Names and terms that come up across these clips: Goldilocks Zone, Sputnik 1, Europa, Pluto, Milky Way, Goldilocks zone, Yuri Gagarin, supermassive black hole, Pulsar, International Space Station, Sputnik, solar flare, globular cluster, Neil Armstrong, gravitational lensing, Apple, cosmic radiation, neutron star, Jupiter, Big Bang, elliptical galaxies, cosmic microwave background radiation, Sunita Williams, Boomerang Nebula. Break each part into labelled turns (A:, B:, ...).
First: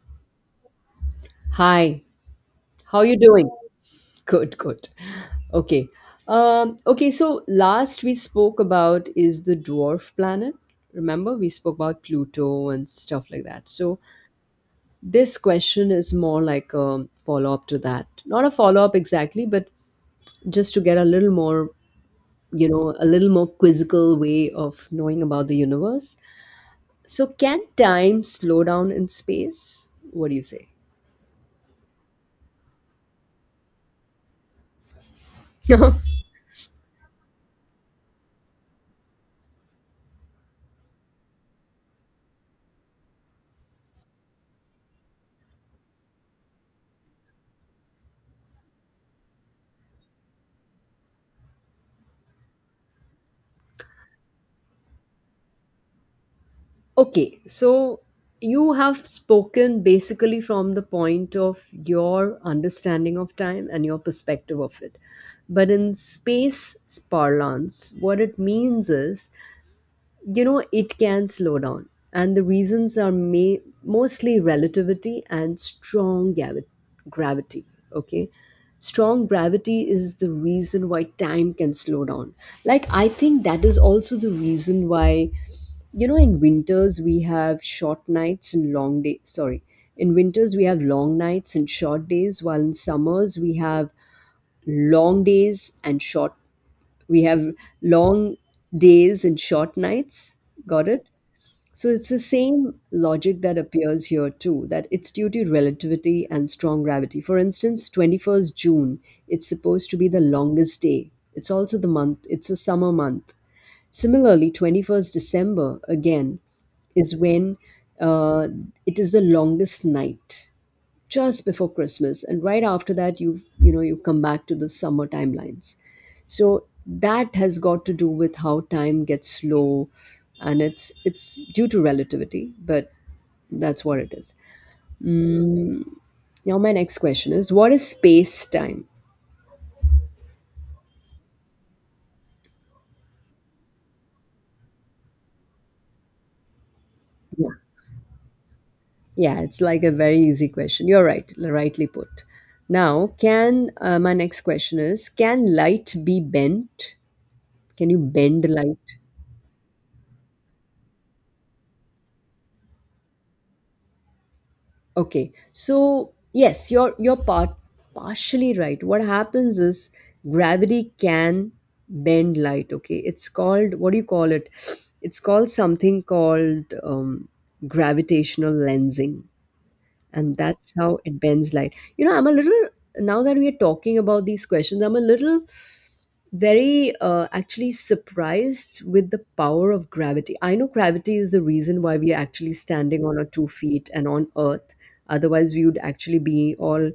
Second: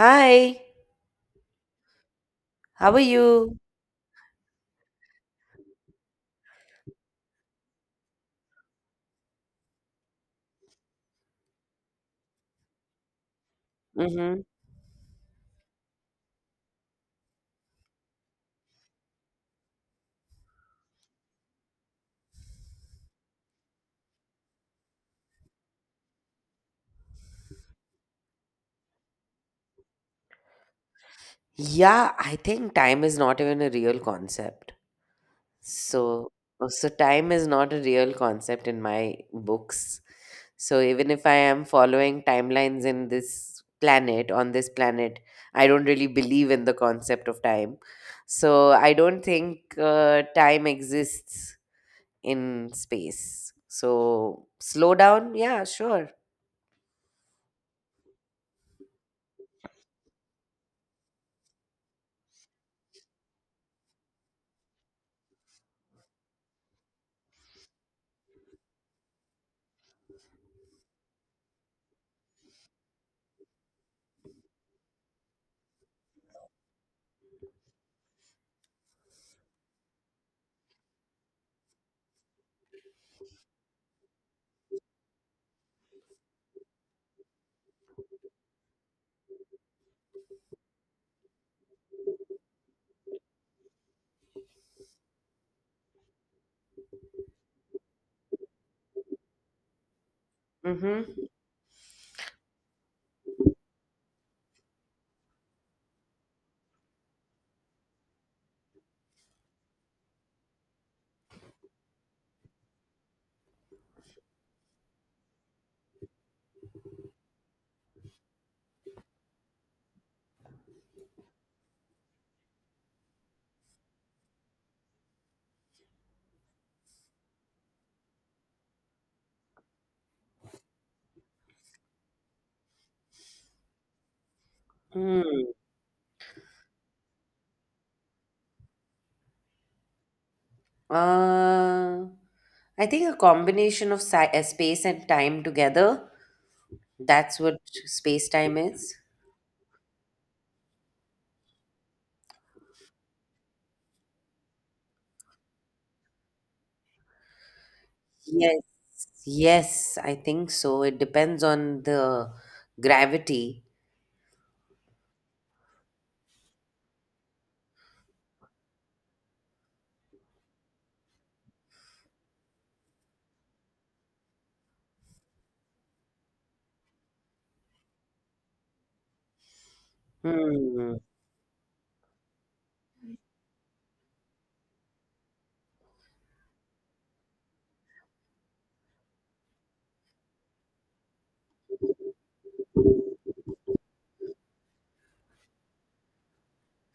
A: Hi,
B: Hi,
A: how
B: how
A: are
B: are you doing?
A: you?
B: Good, good. Okay. Okay, so last we spoke about is the dwarf planet. Remember, we spoke about Pluto and stuff like that. So
A: Mm-hmm.
B: this question is more like a follow-up to that. Not a follow-up exactly, but just to get a little more, a little more quizzical way of knowing about the universe. So can time slow down in space? What do you say?
A: Yeah, I think time is not even a real concept. So, so time is not a real concept in my books. So even if I am following timelines in this planet, I don't really believe in the concept of time. So I don't think time exists in space. So slow down, yeah, sure.
B: Okay, so you have spoken basically from the point of your understanding of time and your perspective of it. But in space parlance, what it means is, it can slow down. And the reasons are mostly relativity and strong gravity. Okay. Strong gravity is the reason why time can slow down. Like, I think that is also the reason why, you know, in winters we have short nights and long days, sorry, in winters we have long nights and short days, while in summers we have long days and short we have long days and short nights. Got
A: Mm-hmm.
B: it. So it's the same logic that appears here too, that it's due to relativity and strong gravity. For instance, 21st June, it's supposed to be the longest day. It's also the month, it's a summer month. Similarly, 21st December again is when uh, it is the longest night, just before Christmas, and right after that, you know you come back to the summer timelines. So that has got to do with how time gets slow, and it's due to relativity, but that's what it is. Now my next question is, what is space time?
A: Uh, I think a combination of space and time together. That's
B: Yeah.
A: what space time is.
B: Yeah, it's like a very easy question. You're right, rightly put. Now, can my next question is, can light be bent? Can you bend
A: Yes,
B: light?
A: yes, I think so. It depends on the gravity.
B: Okay. So, yes, you're part partially right. What happens is gravity can bend light, okay? It's called, what do you call it? It's called something called gravitational lensing, and that's
A: Hmm.
B: how it bends light. You know, I'm a little Now that we are talking about these questions, I'm a little very actually surprised with the power of gravity. I know gravity is the reason why we are actually standing on our two feet and on Earth. Otherwise, we would actually be all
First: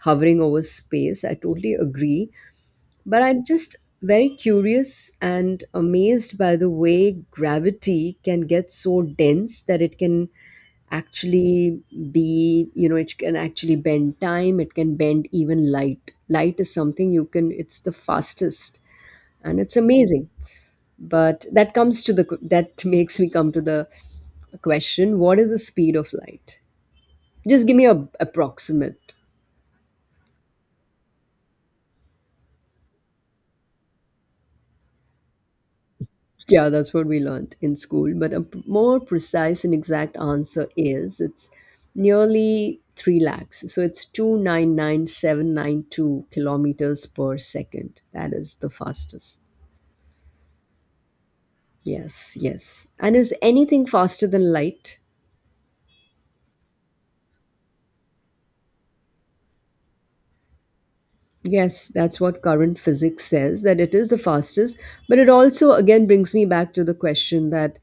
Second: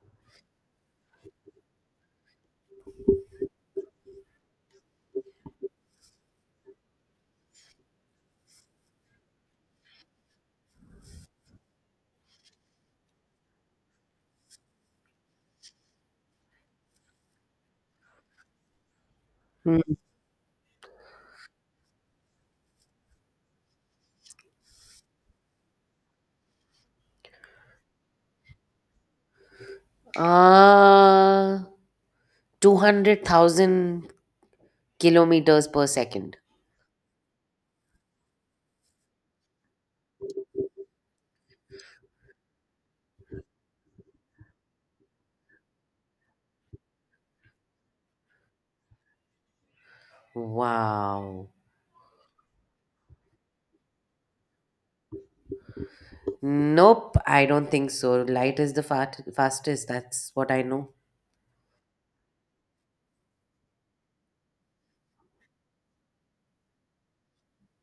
B: hovering over space. I totally agree. But I'm just very curious and amazed by the way gravity can get so dense that it can actually be you know it can actually bend time, it can bend even light. Is something you can, it's the fastest, and it's
A: Hmm.
B: amazing. But that comes to the that makes me come to the question, what is the speed of light? Just give me a approximate.
A: Uh, 200,000 kilometers per second.
B: Yeah, that's what we learned in school, but a more precise and exact answer is it's nearly 3 lakhs, so it's 299,792 kilometers per second. That is the fastest.
A: Wow.
B: Yes, yes. And is anything faster than light?
A: Nope, I don't think so. Light is the fastest. That's what I know.
B: Yes, that's what current physics says, that it is the fastest. But it also, again, brings me back to the question that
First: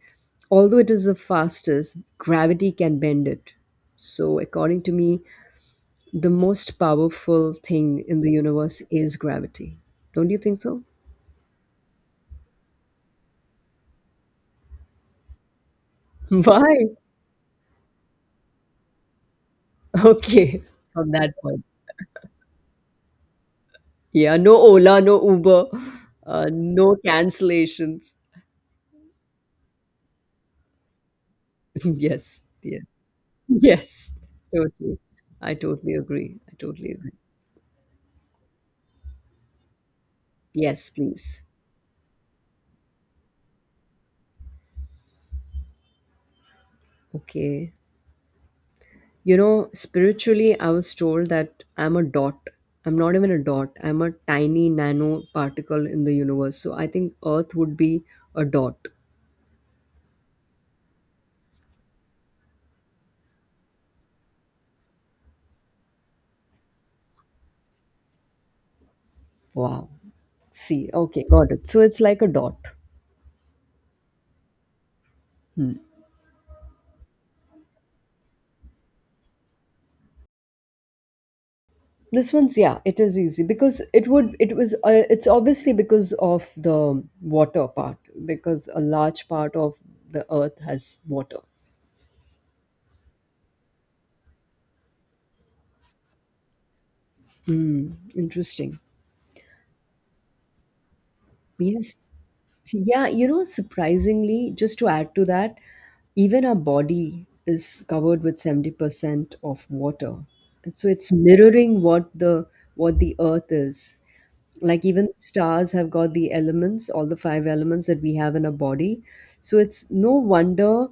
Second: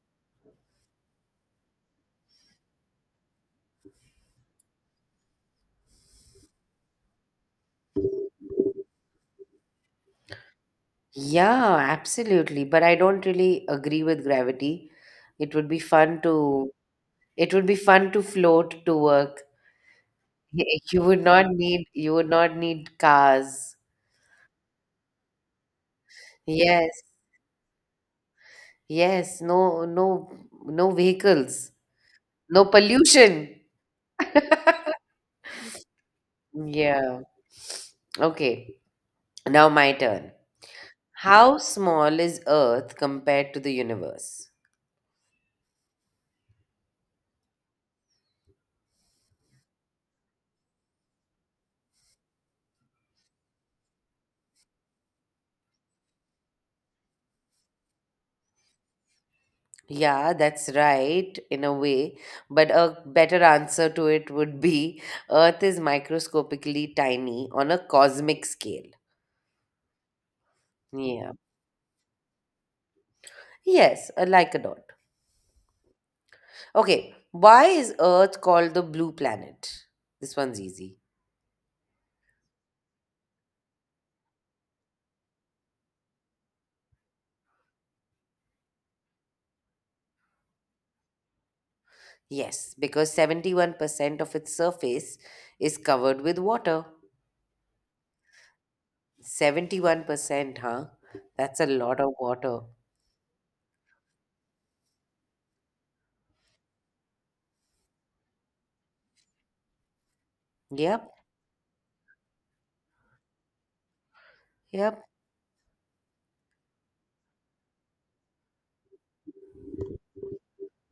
B: although it is the fastest, gravity can bend it. So, according to me, the most powerful thing in the universe is gravity. Don't you think so?
A: Yeah, absolutely. But I don't really agree with gravity. It would be fun to
B: Why?
A: it would be fun to float to work.
B: Okay,
A: You
B: from
A: would
B: that
A: not
B: point.
A: need cars.
B: Yeah, no Ola, no Uber, no
A: Yes.
B: cancellations.
A: Yes, no vehicles.
B: Yes,
A: No
B: yes,
A: pollution.
B: yes, totally. I totally agree. I totally agree.
A: Yeah. Okay. Now my turn.
B: Yes, please.
A: How small is Earth compared to the universe?
B: Okay. You know, spiritually, I was told that I'm a dot. I'm not even a dot. I'm a tiny nano particle in the universe. So I think Earth would be a dot.
A: Yeah, that's right, in a way. But a better answer to it would be Earth is microscopically tiny on a cosmic scale.
B: Wow. See, okay,
A: Yeah.
B: got it. So it's like a dot.
A: Yes, like a dot.
B: Hmm.
A: Okay, why is Earth called the blue planet? This one's easy.
B: This one's, yeah, it is easy, because it would it was it's obviously because of the water part, because a large part of the earth has water.
A: Yes, because 71% of its surface is covered with water.
B: Hmm, interesting.
A: 71%, huh? That's a lot of
B: Yes.
A: water.
B: Yeah, you know, surprisingly, just to add to that, even our body is covered with 70% of water. And so
A: Yep,
B: it's mirroring what the earth is. Like
A: yep.
B: even stars have got the elements, all the five elements that we have in our body. So it's no wonder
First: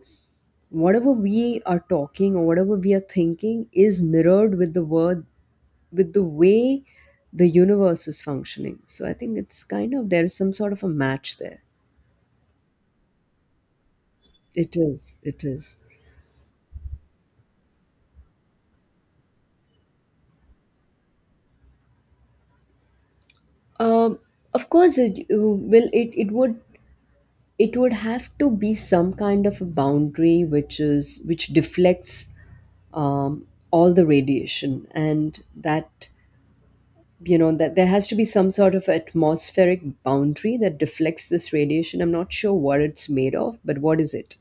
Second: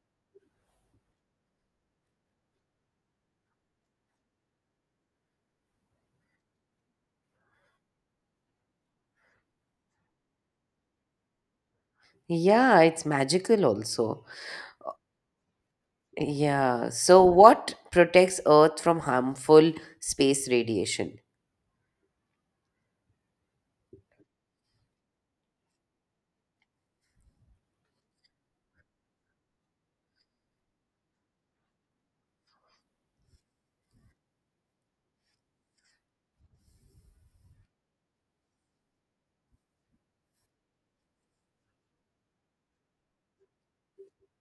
B: whatever we are talking or whatever we are thinking is mirrored with the word with the way the universe is functioning. So I think it's kind of, there is some sort of a match there.
A: Yeah, it's magical also.
B: It is. It is.
A: Yeah. So, what protects Earth from harmful space radiation?
B: Um, of course, it will. It it would have to be some kind of a boundary which is, which deflects all the radiation, and that, you know, that there has to be some sort of atmospheric boundary that deflects this radiation. I'm not sure what it's made of, but what is it?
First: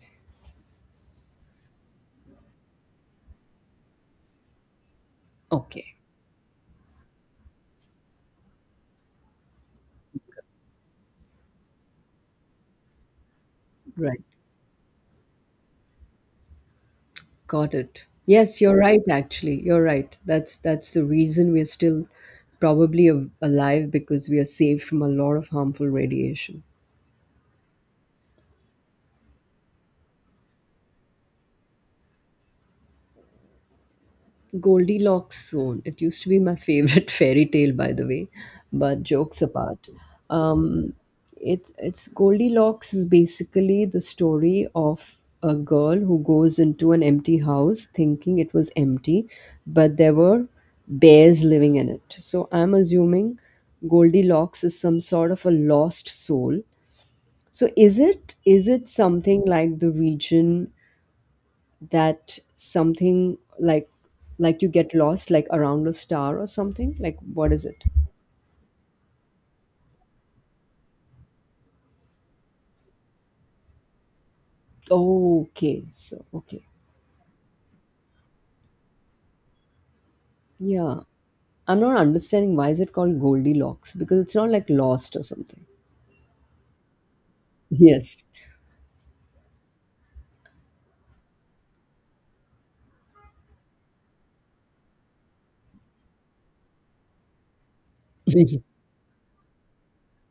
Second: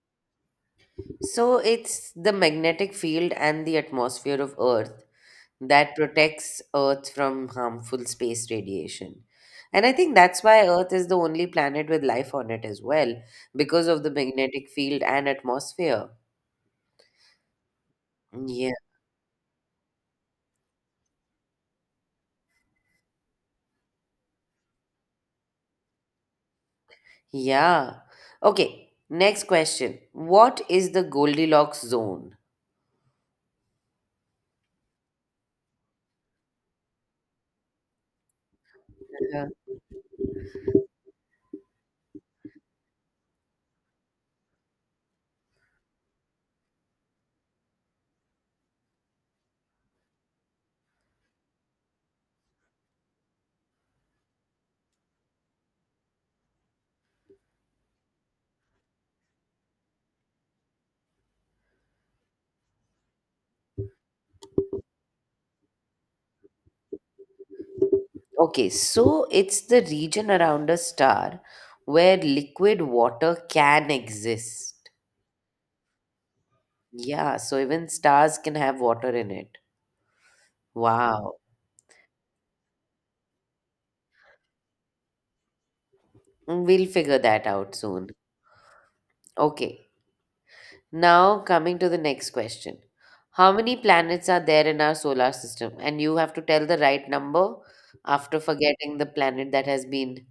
A: So, it's the magnetic field and the atmosphere of Earth that
B: Okay,
A: protects Earth from harmful space radiation. And I think that's why Earth is the only planet with life on it as well, because of the
B: right.
A: magnetic field and atmosphere.
B: Got it. Yes,
A: Yeah.
B: you're right, actually. You're right. That's the reason we're still probably alive, because we are saved from a lot of harmful radiation.
A: Yeah. Okay. Next question. What is the Goldilocks zone?
B: Goldilocks Zone. It used to be my favorite fairy tale, by the way. But jokes apart, um, it's Goldilocks is basically the story of a girl who goes into an empty house thinking it was empty, but there were bears living in it. So I'm assuming Goldilocks is some sort of a lost soul. So is it something like the region, that something like you get lost, like around a star or something, like what is it?
A: Okay, so it's the region around a star where liquid water can exist.
B: Okay, so okay,
A: Yeah, so even stars can have water in it.
B: yeah.
A: Wow.
B: I'm not understanding why is it called Goldilocks, because it's not like lost or something.
A: We'll figure that out soon.
B: Yes.
A: Okay, now coming to the next question. How many planets are there in our solar system? And you have to tell the right number after forgetting the planet that has been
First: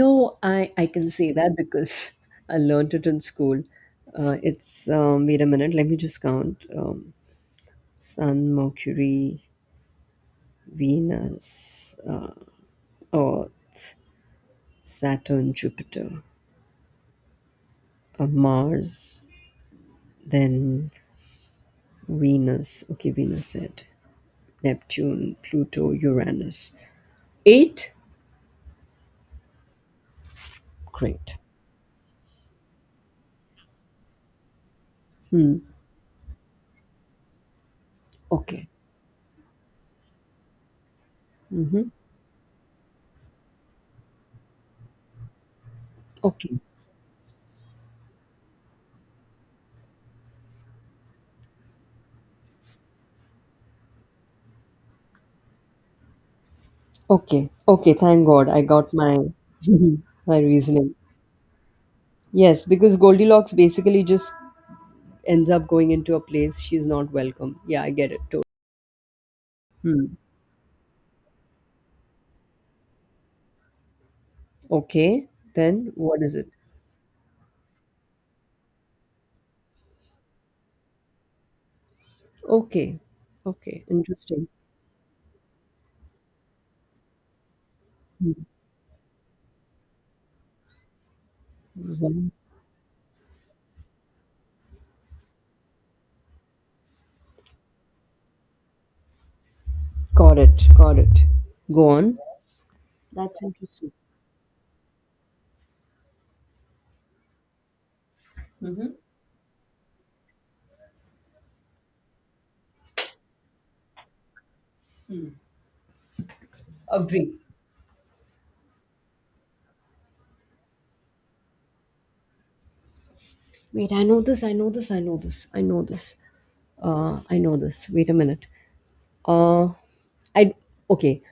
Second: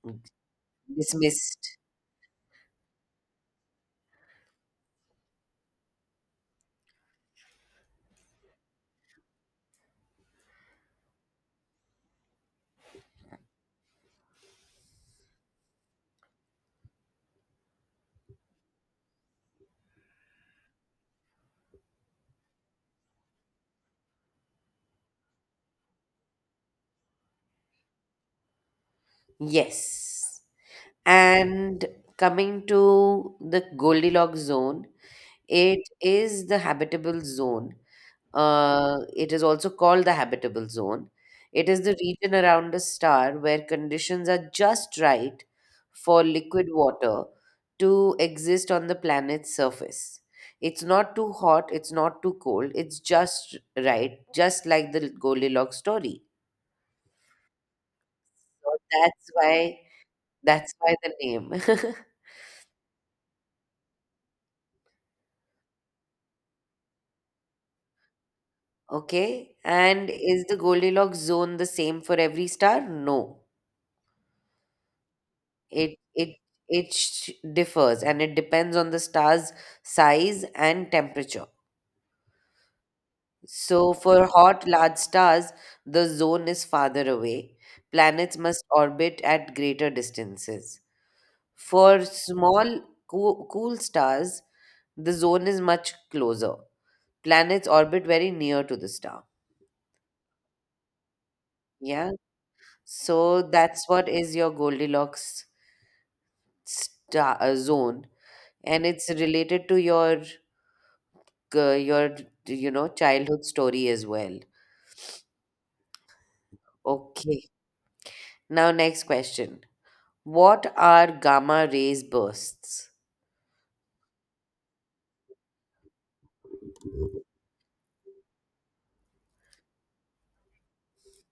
B: No, I can say that
A: dismissed.
B: because I learned it in school. It's Wait a minute, let me just count. Sun, Mercury, Venus, Earth, Saturn, Jupiter, Mars, then Venus, okay, Venus said, Neptune, Pluto, Uranus. Eight?
A: Yes.
B: Great.
A: And coming to the Goldilocks zone.
B: Hmm.
A: It is the habitable zone.
B: Okay.
A: It is also called the habitable zone. It is
B: Mm-hmm.
A: the region around a star where conditions are just right for
B: Okay.
A: liquid water to exist on the planet's surface. It's not too hot, it's not too cold, it's just right, just like the Goldilocks story.
B: Okay. Okay. Thank God I
A: So
B: got my
A: that's why
B: my
A: that's why
B: reasoning.
A: the name.
B: Yes, because Goldilocks basically just ends up going into a place she's not welcome. Yeah, I get it. Totally.
A: Okay, and
B: Hmm.
A: is the Goldilocks zone the same for every star? No.
B: Okay. Then
A: It
B: what is
A: it
B: it?
A: it differs and it depends on the star's size and temperature.
B: Okay. Okay.
A: So for
B: Interesting.
A: hot large stars, the zone is farther away.
B: Hmm.
A: Planets must orbit at greater distances. For
B: Well,
A: small cool stars, the zone is much closer. Planets orbit very near to the star.
B: got it. Got it. Go
A: Yeah.
B: on.
A: So
B: That's
A: that's
B: interesting.
A: what is your Goldilocks star zone, and it's related to your uh, your you know childhood story as well.
B: Agree.
A: Okay. Now next question. What are gamma rays bursts?
B: Wait, I know this, I know this, I know this, I know this. I know this. Wait a minute. Uh, I Okay.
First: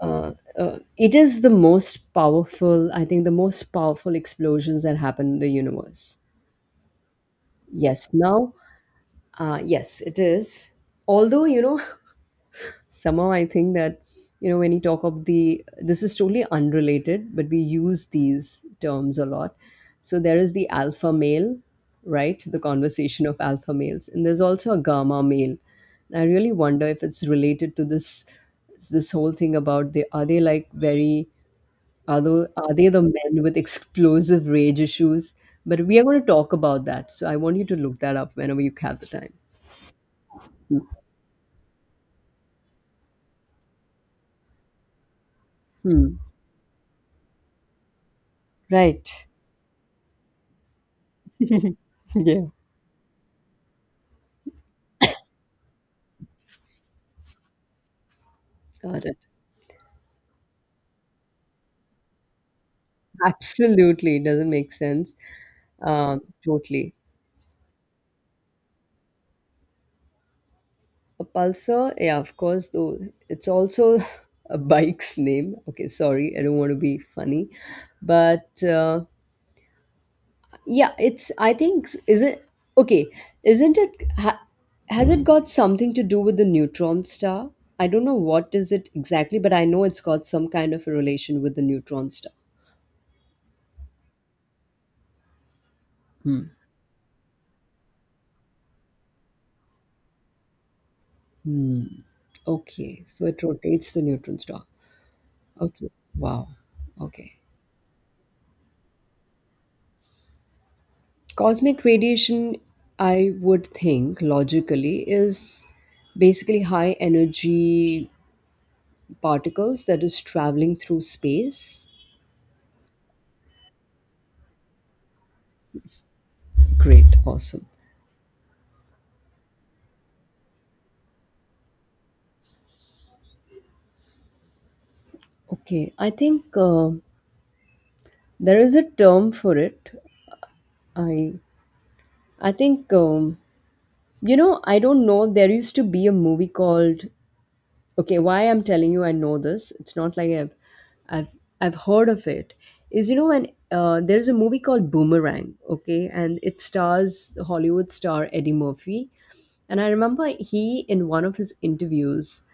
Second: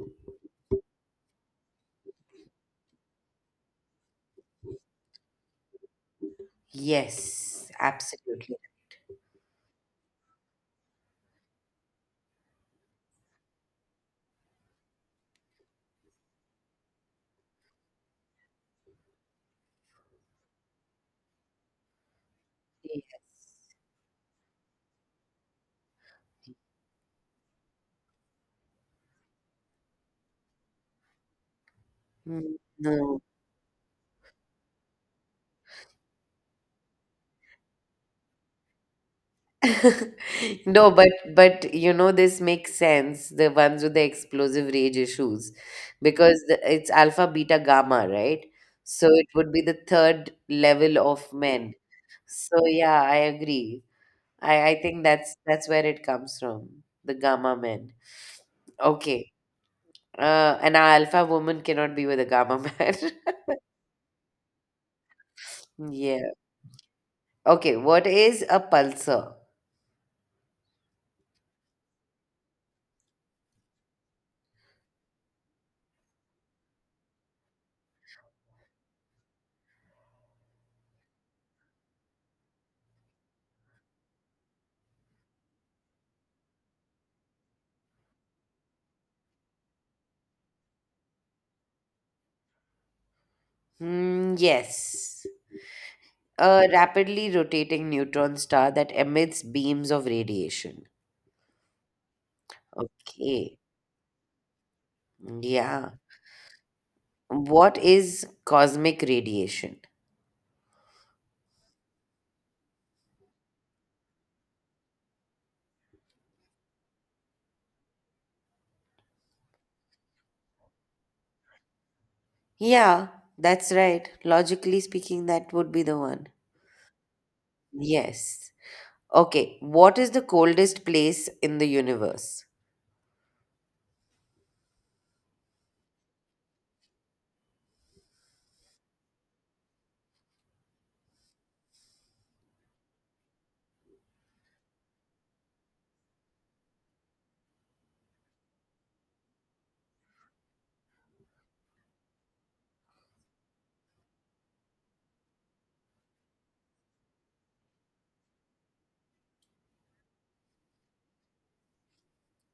B: Uh, it is the most powerful. I think the most powerful explosions that happen in the universe.
A: Yes,
B: Yes. Now,
A: absolutely.
B: yes, it is. Although, you know, somehow I think that, you know, when you talk of the, this is totally unrelated, but we use these terms a lot, so there is the alpha male, right, the conversation of alpha males, and there's also a gamma male, and I really wonder if it's related to this, this whole thing about, they are, they like very, are they,
A: Mm,
B: are they the
A: no.
B: men with explosive rage issues? But we are going to talk about that, so I want you to look that up whenever you have the time.
A: No, but you know this makes sense, the ones with the explosive rage issues,
B: Hmm.
A: because it's alpha, beta, gamma, right? So
B: Right.
A: it would be the third level of men.
B: Yeah.
A: So yeah, I agree. I think that's where it comes from. The gamma men.
B: Got it.
A: Okay. An alpha woman cannot be with a gamma man.
B: Absolutely, it doesn't make sense.
A: Yeah.
B: Totally.
A: Okay. What is a pulsar?
B: A Pulsar, yeah, of course, though it's also a bike's name. Okay, sorry, I don't want to be funny, but yeah, it's. I think, is it okay? Isn't it? Ha, has it got something to do with the neutron star? I don't know what is it exactly, but I know it's got some kind of a relation with the neutron star.
A: Hmm. Yes.
B: Hmm.
A: A rapidly rotating neutron star that emits beams of radiation.
B: Hmm. Okay, so it
A: Okay.
B: rotates the neutron star. Okay.
A: Yeah.
B: Wow. Okay.
A: What is cosmic radiation?
B: Cosmic radiation, I would think logically, is basically high energy particles that is traveling through space.
A: Yeah, that's right. Logically speaking, that would be the one.
B: Great, awesome.
A: Yes. Okay, what is the coldest place in the universe?
B: Okay, I think there is a term for it. I I think I don't know. There used to be a movie called, okay, why I'm telling you I know this, it's not like i've, I've heard of it, is, you know, when there's a movie called Boomerang, okay, and it stars Hollywood star Eddie Murphy, and I remember he, in one of his interviews,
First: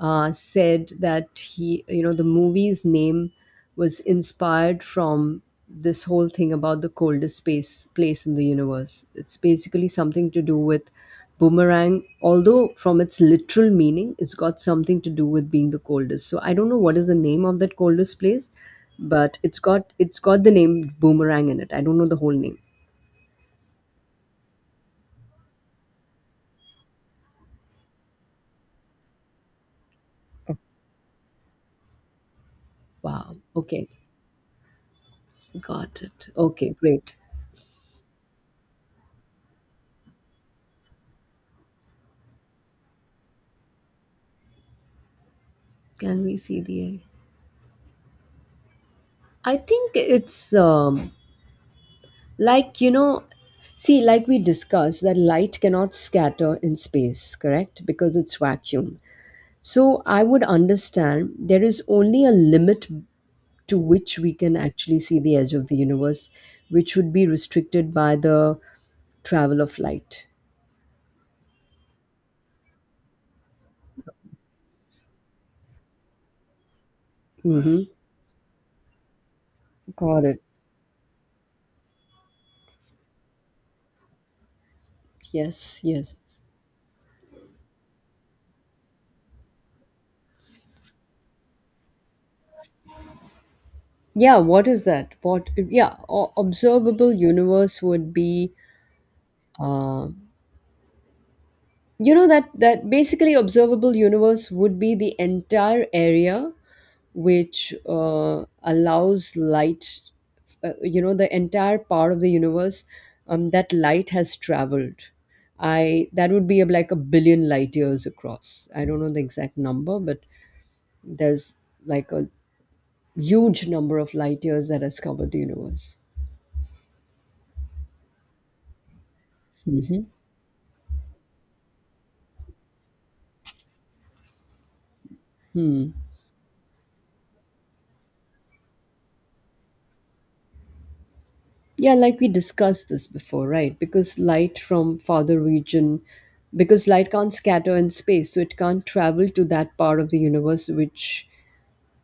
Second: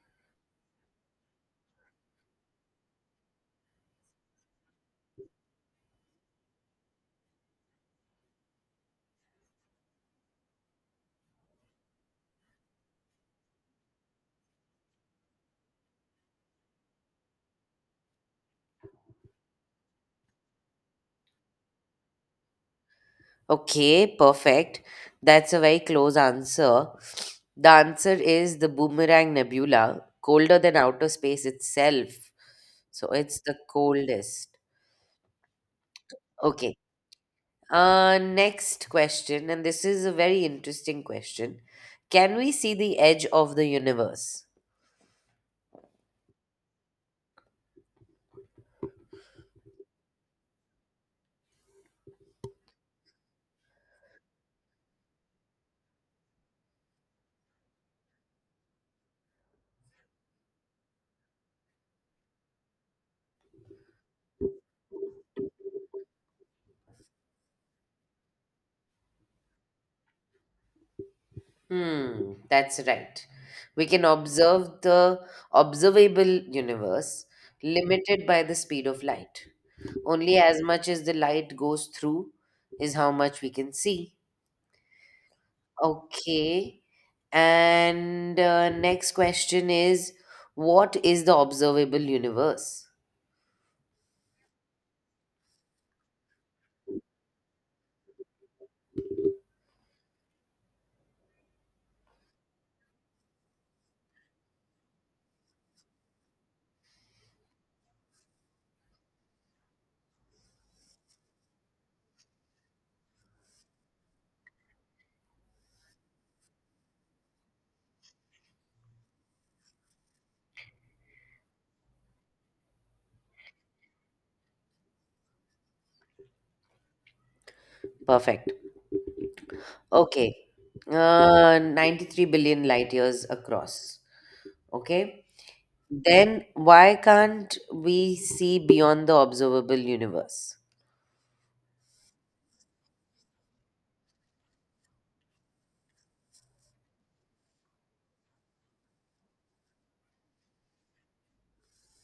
B: said that he, you know, the movie's name was inspired from this whole thing about the coldest space place in the universe. It's basically something to do with boomerang, although from its literal meaning, it's got something to do with being the coldest. So I don't know what is the name of that coldest place, but it's got the name boomerang in it. I don't know the whole name.
A: Okay, perfect. That's a very close answer. The answer is the Boomerang Nebula, colder than outer space itself. So
B: Wow.
A: it's the
B: Okay.
A: coldest.
B: Got it. Okay,
A: Okay.
B: great.
A: Next question, and this is a very interesting question. Can we see the edge of the universe?
B: Can we see the egg? I think it's, like you know see, like we discussed that light cannot scatter in space, correct, because it's vacuum. So I would understand there is only a limit to which we can actually see the edge of the universe, which would be restricted by the travel of light.
A: Hmm, that's right. We can observe the observable universe
B: Mm-hmm.
A: limited by the speed of light.
B: Got
A: Only
B: it.
A: as much as the light goes through is how much we can see.
B: Yes, yes.
A: Okay. And next question is what is the observable universe?
B: yeah what is that what yeah o- Observable universe would be uh, you know that that basically observable universe would be the entire area which allows light, the entire part of the universe that light has traveled. I That would be like a billion light years across. I don't know the exact number, but there's like a huge number of light years that has covered the universe.
A: Perfect.
B: Mhm.
A: Okay. 93 billion light years across. Okay.
B: Hmm.
A: Then why can't we see beyond the observable universe?
B: Yeah, like we discussed this before, right? Because light from farther region, because light can't scatter in space, so it can't travel to that part of the universe which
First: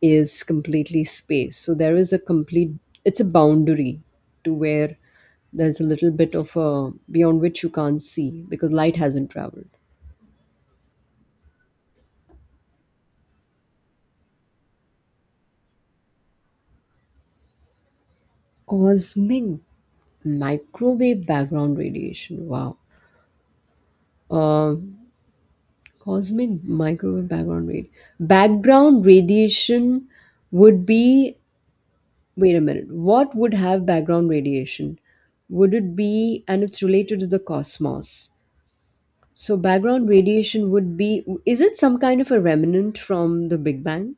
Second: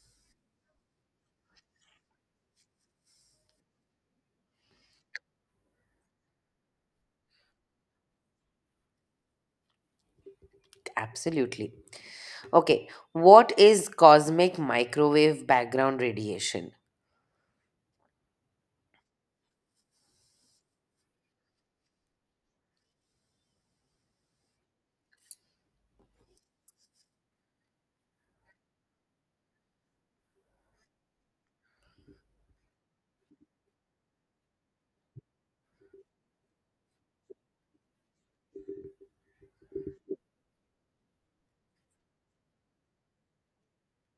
B: is completely space. So there is a complete, it's a boundary to where there's a little bit of a beyond which you can't see because light hasn't traveled.
A: Absolutely. Okay, what is cosmic microwave background radiation?
B: Cosmic microwave background radiation. Wow. Um Cosmic microwave background radiation would be, wait a minute. What would have background radiation? Would it be, and it's related to the cosmos. So background radiation would be, is it some kind of a remnant from the Big Bang?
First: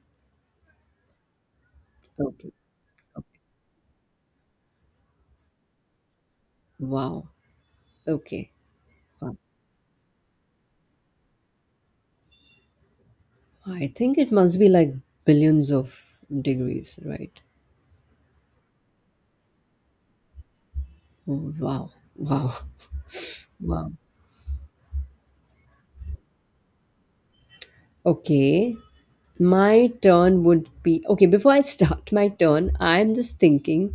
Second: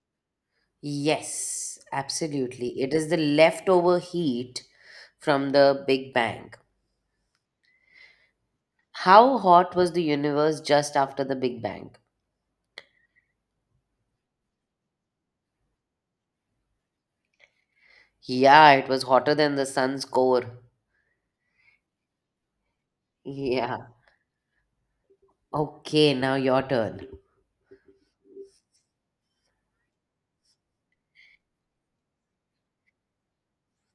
A: Yes,
B: Okay.
A: absolutely. It is the leftover heat from the Big Bang.
B: Wow. Okay. Wow.
A: How hot was the universe just after the Big Bang?
B: I think it must be like billions of degrees, right?
A: Yeah, it was hotter than the sun's core.
B: Wow. Wow.
A: Yeah.
B: Wow.
A: Okay, now your turn.
B: Okay. My turn would be, okay. Before I start my turn, I'm just thinking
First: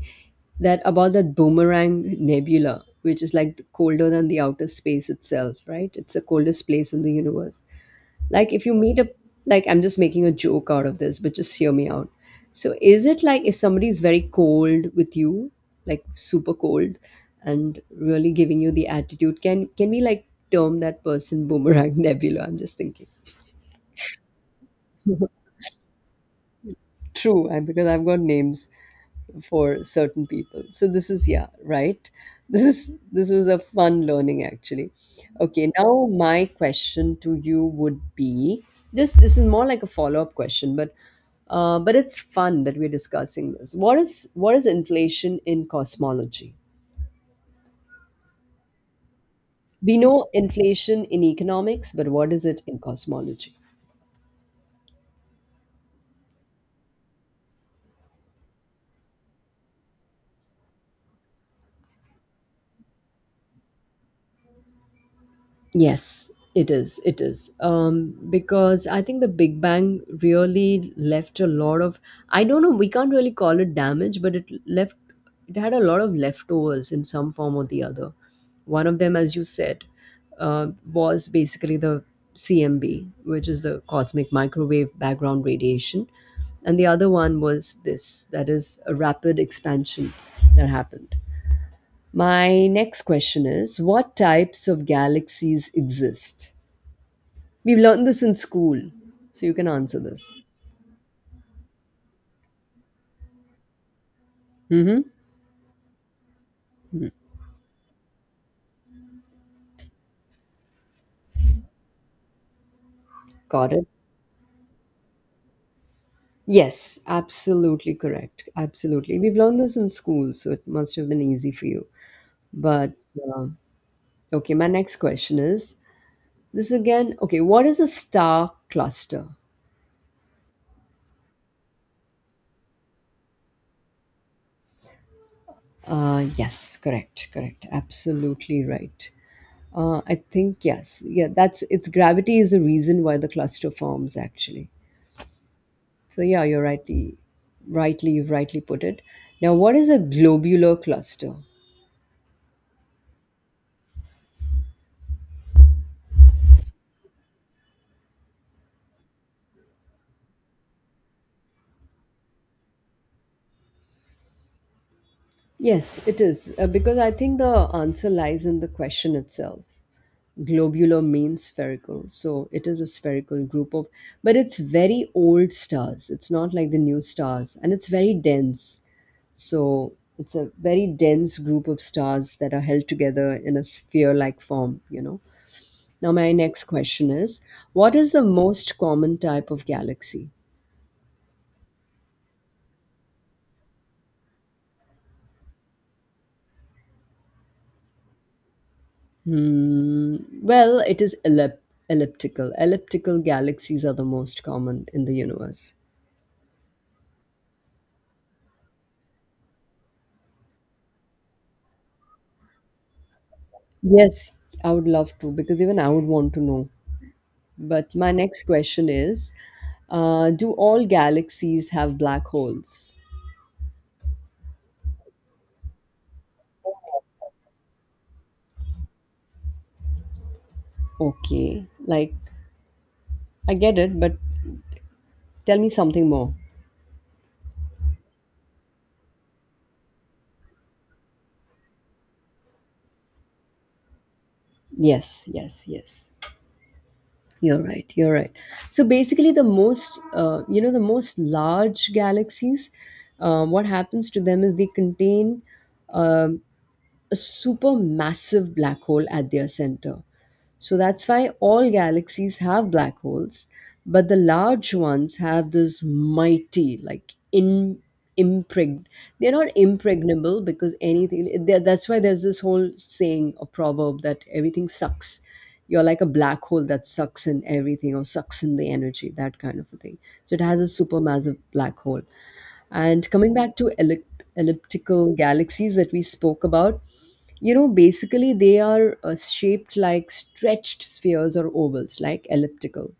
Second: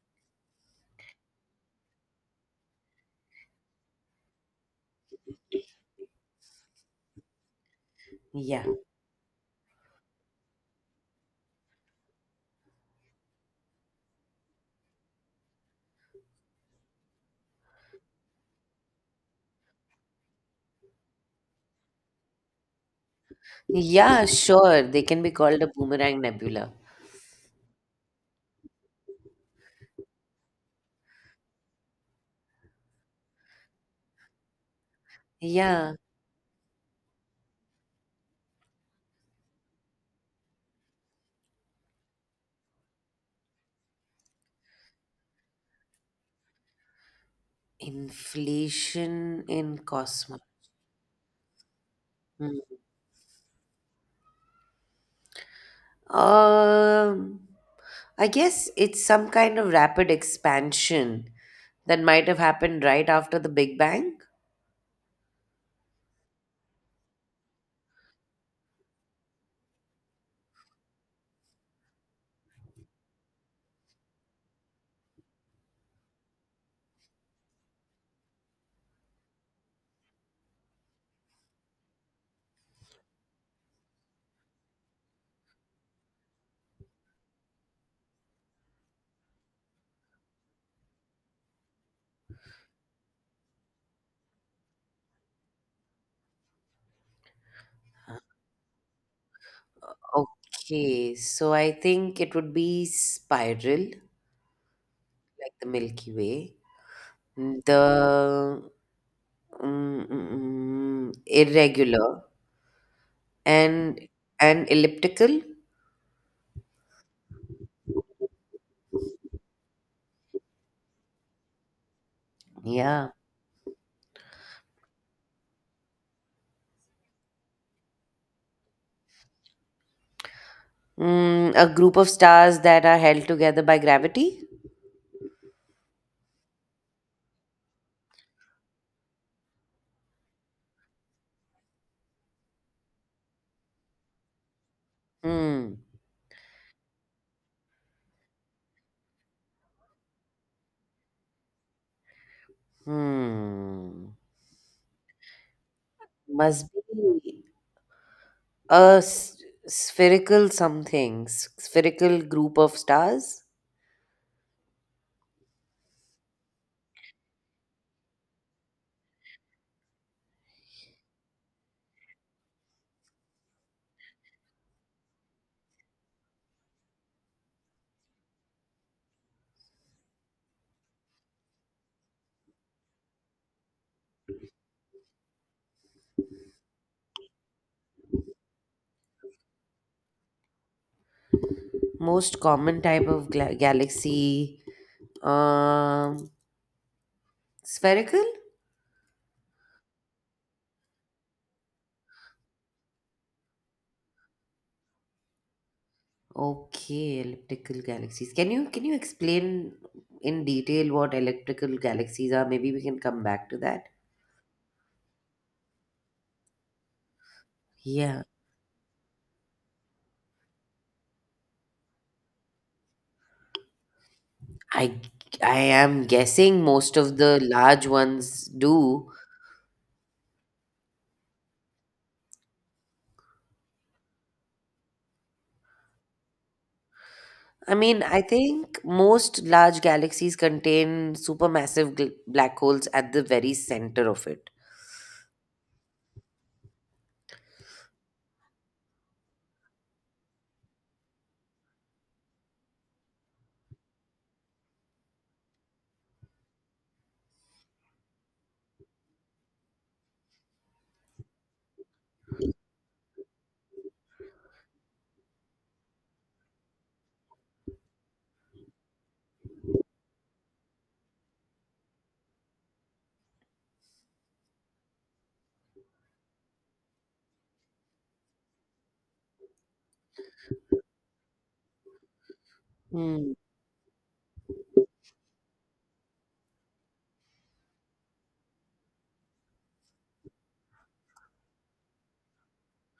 B: that about that boomerang nebula, which is like colder than the outer space itself, right? It's the coldest place in the universe. Like,
A: Yeah.
B: if you meet a, like, I'm just making a joke out of this, but just hear me out. So, is it like if somebody is very cold with you, like super cold, and really giving you the attitude, can we like term that person boomerang nebula? I'm just thinking.
A: Yeah, sure. They can be called a boomerang nebula.
B: True, I because I've got names for certain people, so this is, yeah, right, this is this was a fun learning actually. Okay, now
A: Yeah.
B: my question to you would be, just this is more like a follow-up question, but it's fun that we're discussing this. What is inflation in cosmology?
A: Inflation in
B: We know
A: Cosmo.
B: inflation in economics, but what is
A: Hmm.
B: it in cosmology?
A: Um, I guess it's some kind of rapid expansion that might have happened right after the Big Bang.
B: Yes, it is. It is. Because I think the Big Bang really left a lot of, I don't know, we can't really call it damage, but it left, it had a lot of leftovers in some form or the other. One of them, as you said, was basically the CMB, which is the cosmic microwave background radiation. And the other one was this, that is a rapid expansion that happened. My next question is, what types of galaxies exist? We've learned this in school, so you can answer this.
A: Okay, so I think it would be spiral,
B: Mm-hmm.
A: like the Milky Way, the mm, mm, mm, irregular
B: Got it.
A: and and elliptical.
B: Yes, absolutely correct. Absolutely. We've learned this in school, so it must have been easy for you. But
A: Yeah.
B: uh, okay, my next question is this again. Okay, what is a star cluster?
A: Mm, a group of stars that are held together by gravity.
B: Yes, correct, correct. Absolutely right. I think yes. Yeah, that's it's gravity is the reason why the cluster forms actually.
A: Hmm.
B: So yeah, you're rightly, you've rightly put it. Now, what is a globular cluster?
A: Hmm. Must be a spherical something, spherical group of stars.
B: Yes, it is, because I think the answer lies in the question itself. Globular means spherical, so it is a spherical group of, but it's very old stars. It's not like the new stars, and it's very dense. So it's a very dense group of stars that are held together in a sphere-like form, you know. Now, my next question is: what is the most common type of galaxy?
A: Most common type of galaxy. Um, spherical?
B: Hmm. Well, it is elliptical. Elliptical galaxies are the most common in the universe.
A: Okay, elliptical galaxies. Can you explain in detail what elliptical galaxies are? Maybe we can come back to that.
B: Yes, I would love to, because even I would want to know. But my
A: Yeah,
B: next question is, do all galaxies have black holes?
A: I I am guessing most of the large ones do.
B: Okay, like, I get it, but tell me something more.
A: I mean, I think most large galaxies contain supermassive black holes at the very center of it.
B: Yes, yes, yes. You're right. You're right. So basically, the most large galaxies, what happens to them is they contain, um a super massive black hole at their center. So that's why all galaxies have black holes, but the large ones have this mighty, like, in impreg. They're not impregnable because anything. They that's why there's this whole saying or proverb that everything sucks. You're like a black hole that sucks in everything or sucks in the energy, that kind of a thing. So it has a supermassive black hole. And
A: Hmm.
B: coming back to elliptical galaxies that we spoke about, you know, basically they are, shaped like stretched spheres or ovals, like elliptical.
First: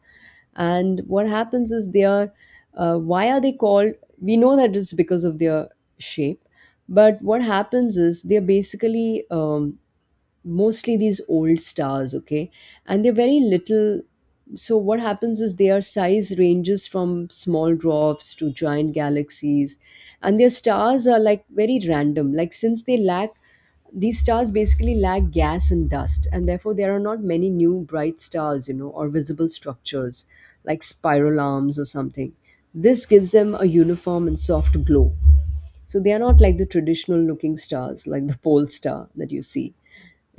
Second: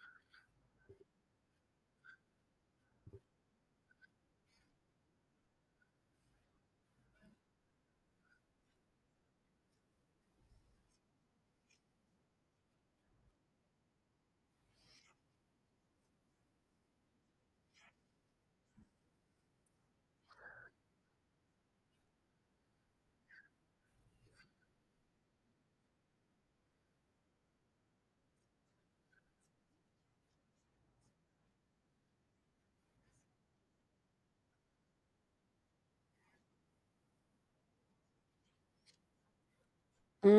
B: And what happens is they are, why are they called? We know that it's because of their shape, but what happens is they are basically mostly these old stars, okay? And they're very little. So, what happens is their size ranges from small dwarfs to giant galaxies, and their stars are like very random. Like, since they lack, these stars basically lack gas and dust, and therefore there are not many new bright stars, you know, or visible structures like spiral arms or something. This gives them a uniform and soft glow. So they are not like the traditional looking stars, like the pole star that you see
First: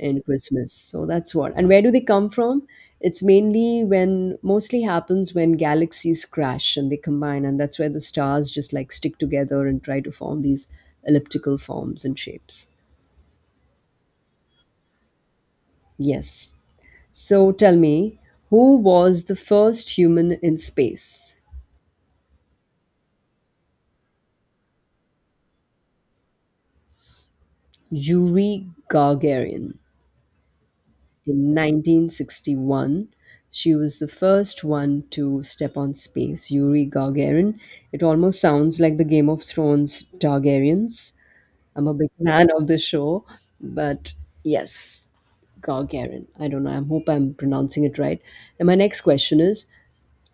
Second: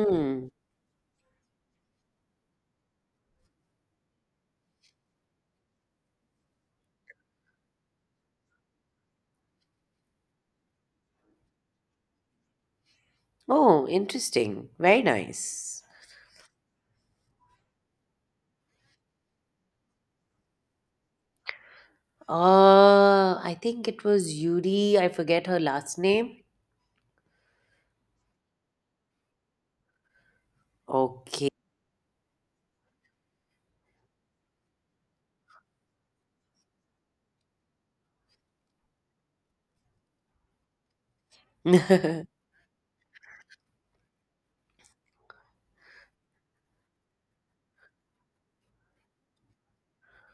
B: and Christmas. So that's what. And where do they come from? It's mainly when, mostly happens when galaxies crash and they combine, and that's where the stars just like stick together and try to form these elliptical forms and shapes.
A: Oh, interesting. Very nice.
B: Yes. So tell me, who was the first human in space?
A: I think it was Yuri. I forget her last name.
B: Yuri Gagarin.
A: Okay.
B: In 1961, she was the first one to step on space, Yuri Gagarin. It almost sounds like the Game of Thrones Targaryens. I'm a big fan of the show, but yes, Gagarin. I don't know. I hope I'm pronouncing it right. And my next question is,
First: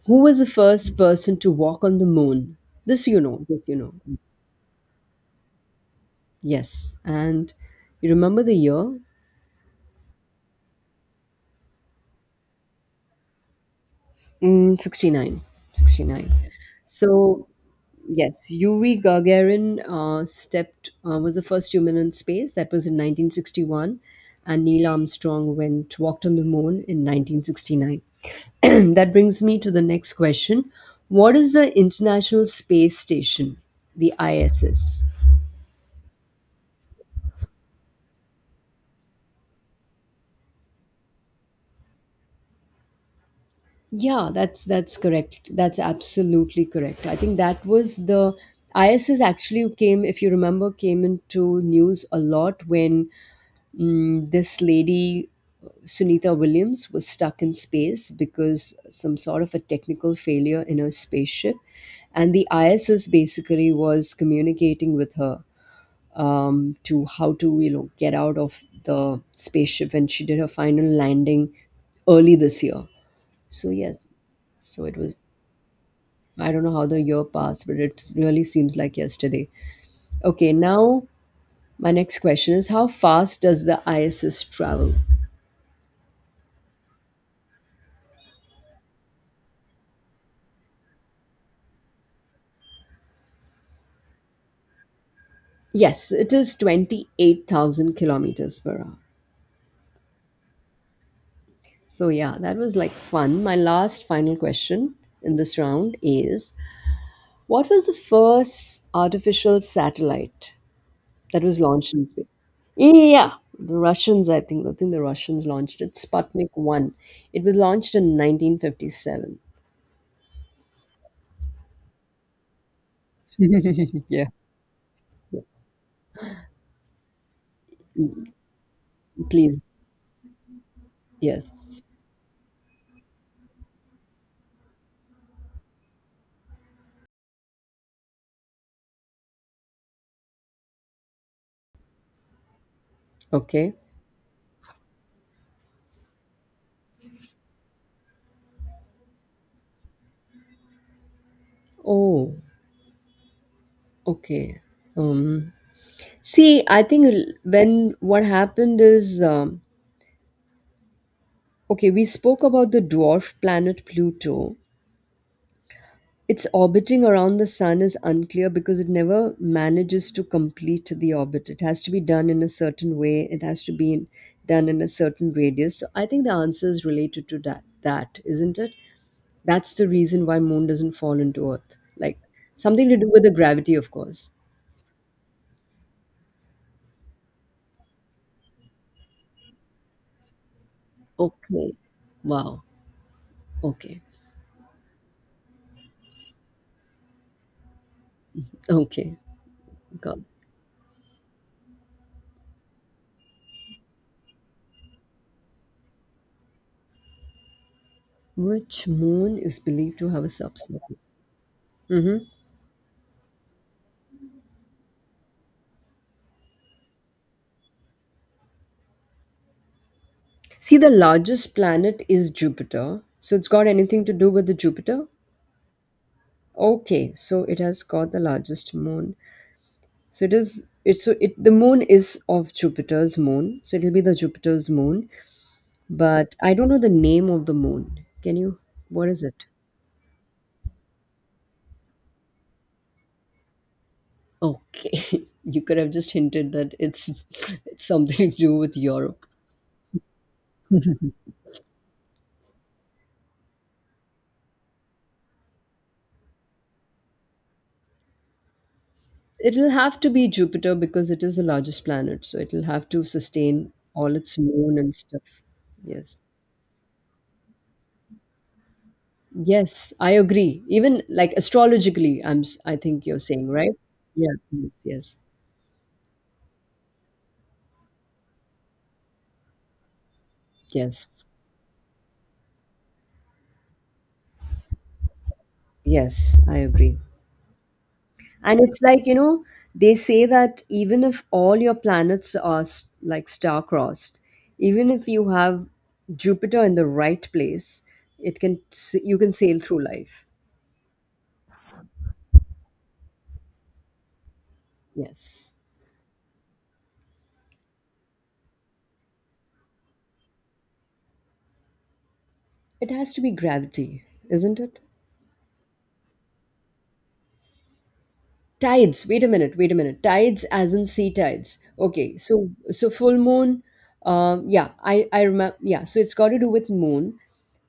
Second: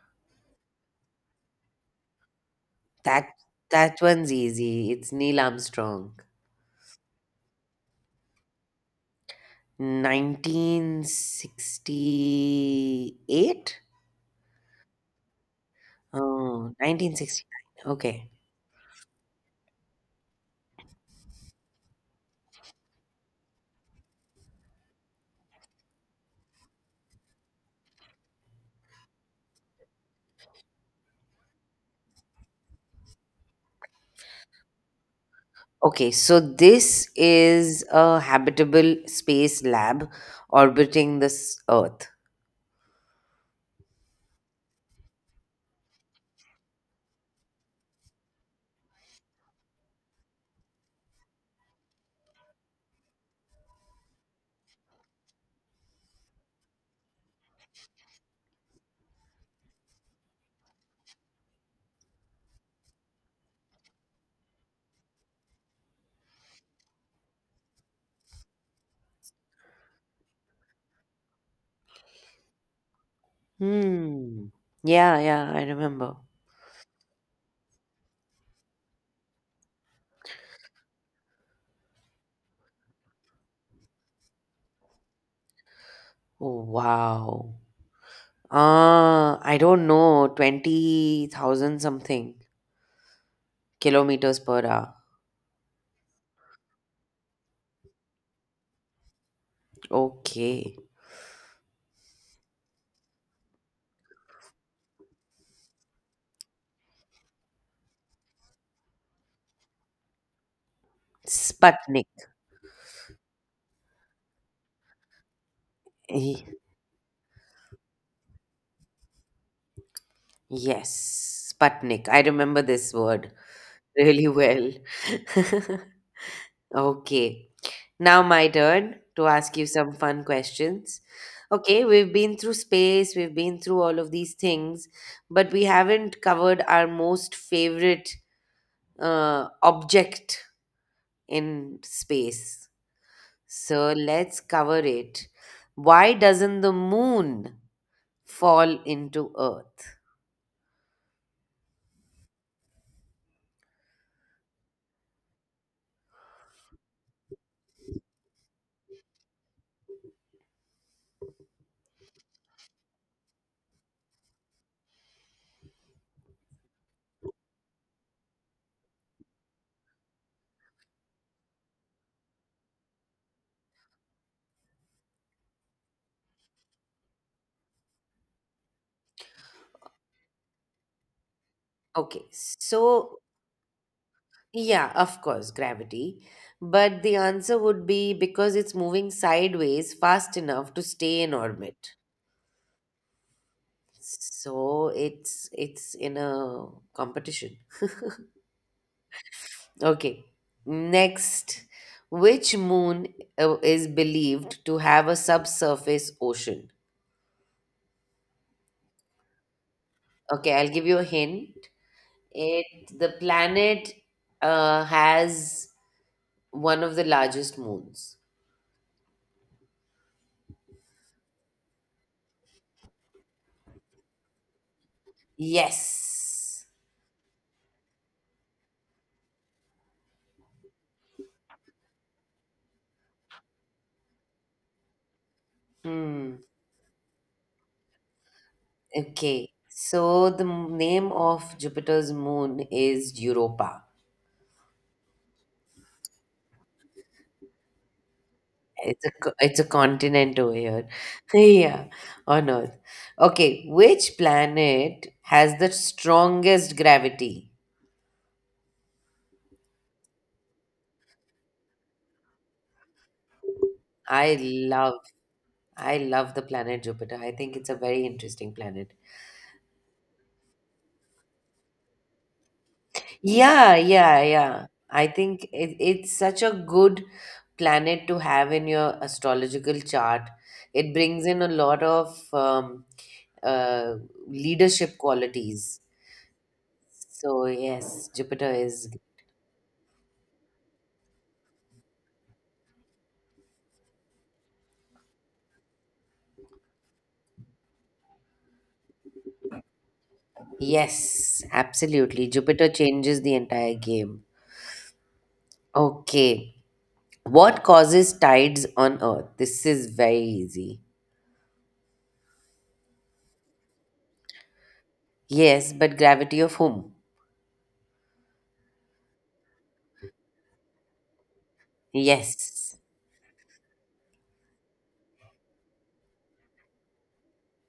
B: who was the first person to walk on the moon? This you
A: that
B: know, this you know.
A: that one's easy. It's Neil Armstrong.
B: Yes. And you remember the year?
A: 1968?
B: Mm, 69. 69.
A: Oh, nineteen
B: So
A: sixty-nine. Okay.
B: yes, Yuri Gagarin stepped was the first human in space. That was in 1961, and Neil Armstrong went walked on the moon in 1969. That brings me to the next question: what is the International Space Station, the ISS?
A: Okay, so this is a habitable space lab orbiting this Earth.
B: Yeah, that's correct. That's absolutely correct. I think that was the, ISS actually came, if you remember, came into news a lot when, mm, this lady Sunita Williams was stuck in space because some sort of a technical failure in her spaceship, and the ISS basically was communicating with her, to how to, you know, get out of the spaceship, and she did her final landing early this year. So yes,
A: Hmm.
B: so it
A: Yeah,
B: was.
A: yeah, I remember.
B: I don't know how the year passed, but it really seems like yesterday. Okay, now my next question is: how fast does the ISS travel?
A: Oh, wow. Ah, I don't know, 20,000 something kilometers per hour.
B: Yes, it is 28,000 kilometers per hour.
A: Okay.
B: So, yeah, that was like fun. My last final question in this round is, what was the first artificial satellite that was launched in space?
A: Sputnik.
B: Yeah, yeah, yeah, the Russians, I think. I think the Russians launched it,
A: Eh,
B: Sputnik 1. It was launched in 1957.
A: yes, Sputnik. I remember this word
B: Yeah.
A: really well. Okay. Now my turn to ask
B: Please.
A: you some fun questions.
B: Yes.
A: Okay, we've been through space, we've been through all of these things, but we haven't covered our most favorite object in space.
B: Okay.
A: So let's cover it. Why doesn't the moon fall into Earth?
B: Oh, okay. Um, see, I think l- when what happened is, okay, we spoke about the dwarf planet Pluto. Its orbiting around the sun is unclear because it never manages to complete the orbit. It has to be done in a certain way, it has to be in, done in a certain radius. So I think the answer is related to that, isn't it? That's the reason why moon doesn't fall into earth. Like
A: Okay,
B: something to do
A: so
B: with the gravity, of course.
A: yeah, of course, gravity. But the answer would be because it's moving sideways fast enough to stay in
B: Okay.
A: orbit.
B: Wow. Okay.
A: So it's in a competition.
B: Okay. God.
A: Okay. Next, which moon is believed to have a subsurface ocean?
B: Which moon is believed to have a
A: Okay, I'll give
B: subsurface?
A: you a hint.
B: Mm-hmm.
A: It The planet has one of the largest moons.
B: See, the largest planet is Jupiter. So it's got anything to do with the Jupiter?
A: Yes.
B: Okay, so it has got the largest moon. So it is it's so it the moon is of Jupiter's moon. So it'll be the Jupiter's moon. But
A: Hmm.
B: I don't know the name of the moon. Can you, what is it?
A: Okay, so the name of Jupiter's moon is Europa.
B: Okay. You could have just hinted that it's it's something to do with
A: It's a
B: Europe.
A: it's a continent over here. Yeah, on Earth. Okay, which planet has the strongest gravity?
B: It'll have to be Jupiter because it is the largest planet, so it'll have to sustain all
A: I
B: its moon and
A: love
B: stuff.
A: I
B: Yes.
A: love the planet Jupiter. I think it's a very interesting planet.
B: Yes, I agree. Even like astrologically, I think you're saying, right?
A: Yeah, yeah,
B: Yeah,
A: yeah.
B: yes, yes.
A: It's such a good planet to have in your astrological chart. It
B: Yes.
A: brings in a lot of uh, leadership qualities.
B: Yes, I agree.
A: So, yes, Jupiter
B: And it's
A: is.
B: like, you know, they say that even if all your planets are like star-crossed, even if you have Jupiter in the right place, you can sail through life.
A: Yes, absolutely. Jupiter changes the entire game.
B: Yes.
A: Okay. What causes tides on Earth? This is very easy.
B: It has to be gravity, isn't it?
A: Yes, but gravity of whom?
B: Tides. Wait a minute. Wait a minute. Tides, as in sea tides. Okay. So
A: Yes.
B: so full moon. Yeah. I remember. Yeah. So it's got to do with moon.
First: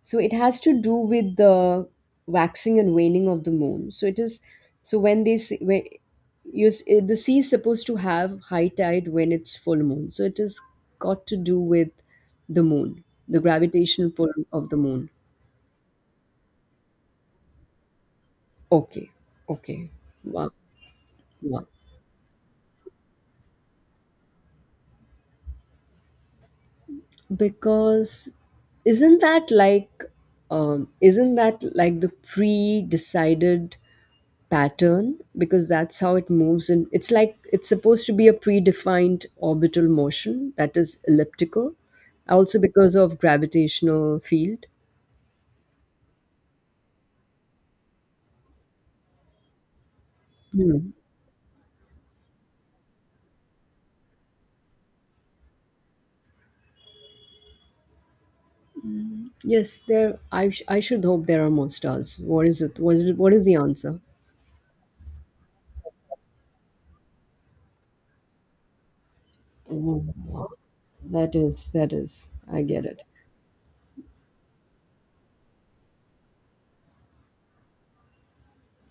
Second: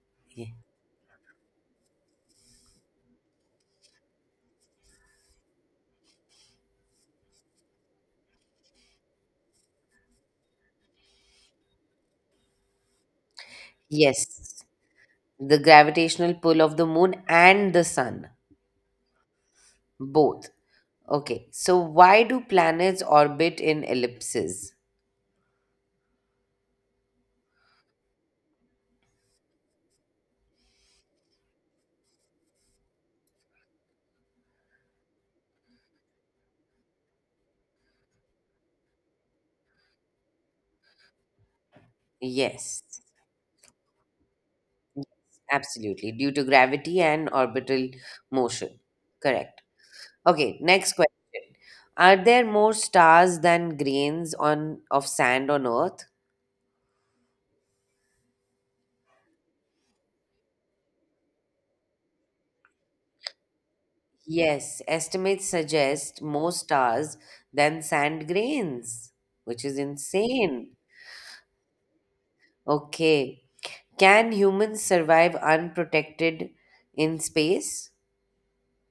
B: So it
A: Ye-
B: has to do with the waxing and waning of the moon. So it is. So when they see when you the sea is supposed to have high tide when it's full moon. So it has got to do with the moon, the gravitational pull
A: Yes,
B: of the moon.
A: the gravitational pull of the moon and the sun
B: Okay. Okay.
A: both.
B: Wow.
A: Okay,
B: Wow.
A: so why do planets orbit in ellipses?
B: Because isn't that like, isn't that like the pre-decided pattern, because that's how it moves and it's like it's supposed to be a predefined orbital motion that is elliptical, also
A: Yes,
B: because of gravitational field.
A: absolutely, due to gravity and orbital motion. Correct. Okay,
B: Hmm.
A: next question. Are there more stars than grains on of sand on earth?
B: Yes, there, I should hope there are more stars. What is the answer?
A: Yes, estimates suggest more stars than sand grains, which is
B: Oh,
A: insane.
B: that is, I get it.
A: Okay. Can humans survive unprotected in space?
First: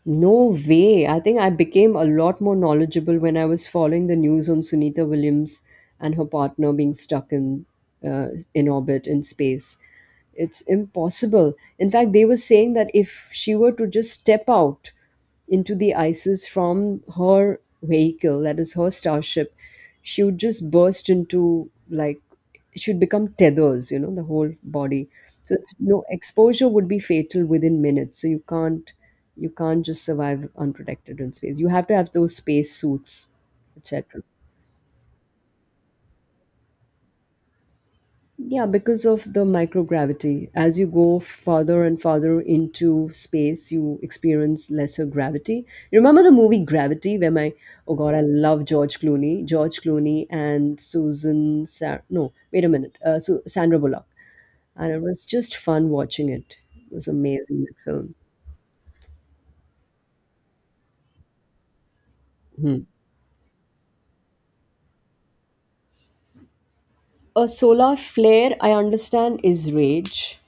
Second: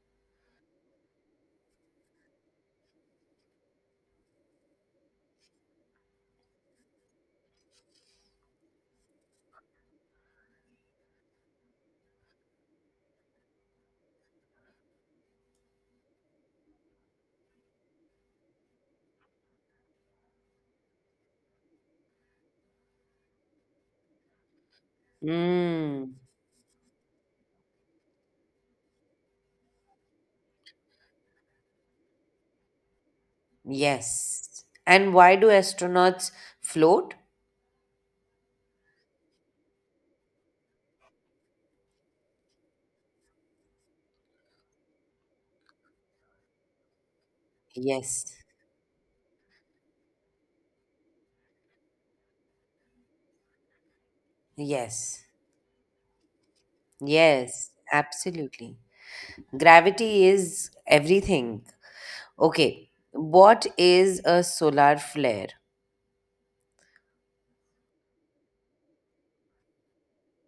B: No way. I think I became a lot more knowledgeable when I was following the news on Sunita Williams and her partner being stuck in, in orbit in space. It's impossible. In fact, they were saying that if she were to just step out into the ISIS from her vehicle, that is her starship, she would just burst into like, she would become tethers, you know, the whole body. So it's, no
A: Mm,
B: exposure would be fatal within minutes. So you can't, just survive unprotected in space. You have to have those space suits, etc.
A: yes. And why do astronauts float?
B: Yeah, because of the microgravity. As you go farther and farther into space, you experience lesser gravity. You remember the movie Gravity, where my, oh god, I
A: Yes.
B: love George Clooney, and Susan, Sa- no, wait a minute, Su- Sandra Bullock, and it
A: Yes.
B: was just fun watching it. It was amazing
A: Yes.
B: that film.
A: Absolutely. Gravity is everything.
B: Hmm.
A: Okay. What is a solar flare?
B: A solar flare, I understand, is rage,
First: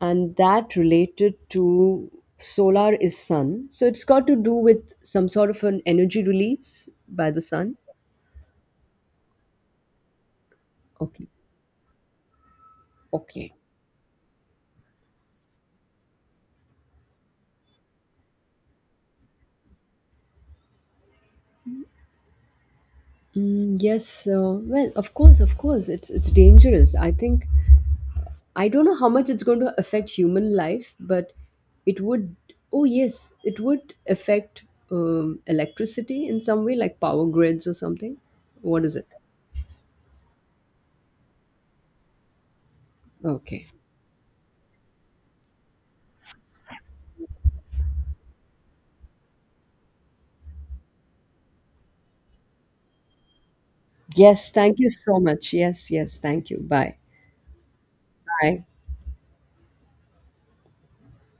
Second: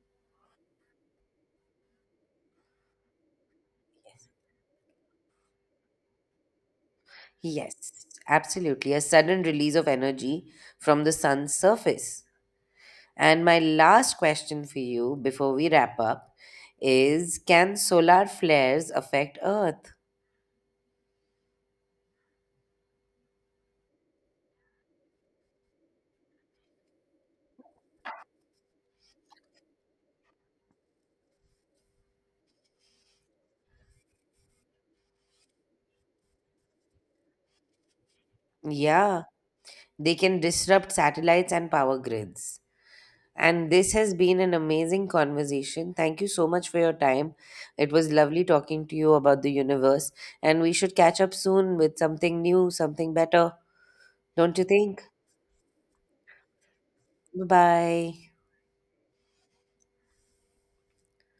B: and that related to solar is sun. So it's got to do with some sort of an energy release by the sun.
A: Yes. Absolutely. A sudden release of energy from the
B: Okay.
A: sun's surface. And
B: Okay.
A: my last question for you before we wrap up is can solar flares affect Earth?
B: Mm, yes. Well, of course, it's dangerous. I think I don't know how much it's going to affect human life, but it would. Oh yes, it would affect, electricity in some way, like power grids or something. What is it?
A: Yeah, they can disrupt satellites and power grids.
B: Okay.
A: And this has been an amazing conversation. Thank you so much for your time. It was lovely talking to you about the universe. And we should catch up soon with something new, something better.
B: Yes,
A: Don't you
B: thank you
A: think?
B: so much. Yes, yes, thank you. Bye.
A: Bye bye.
B: Bye.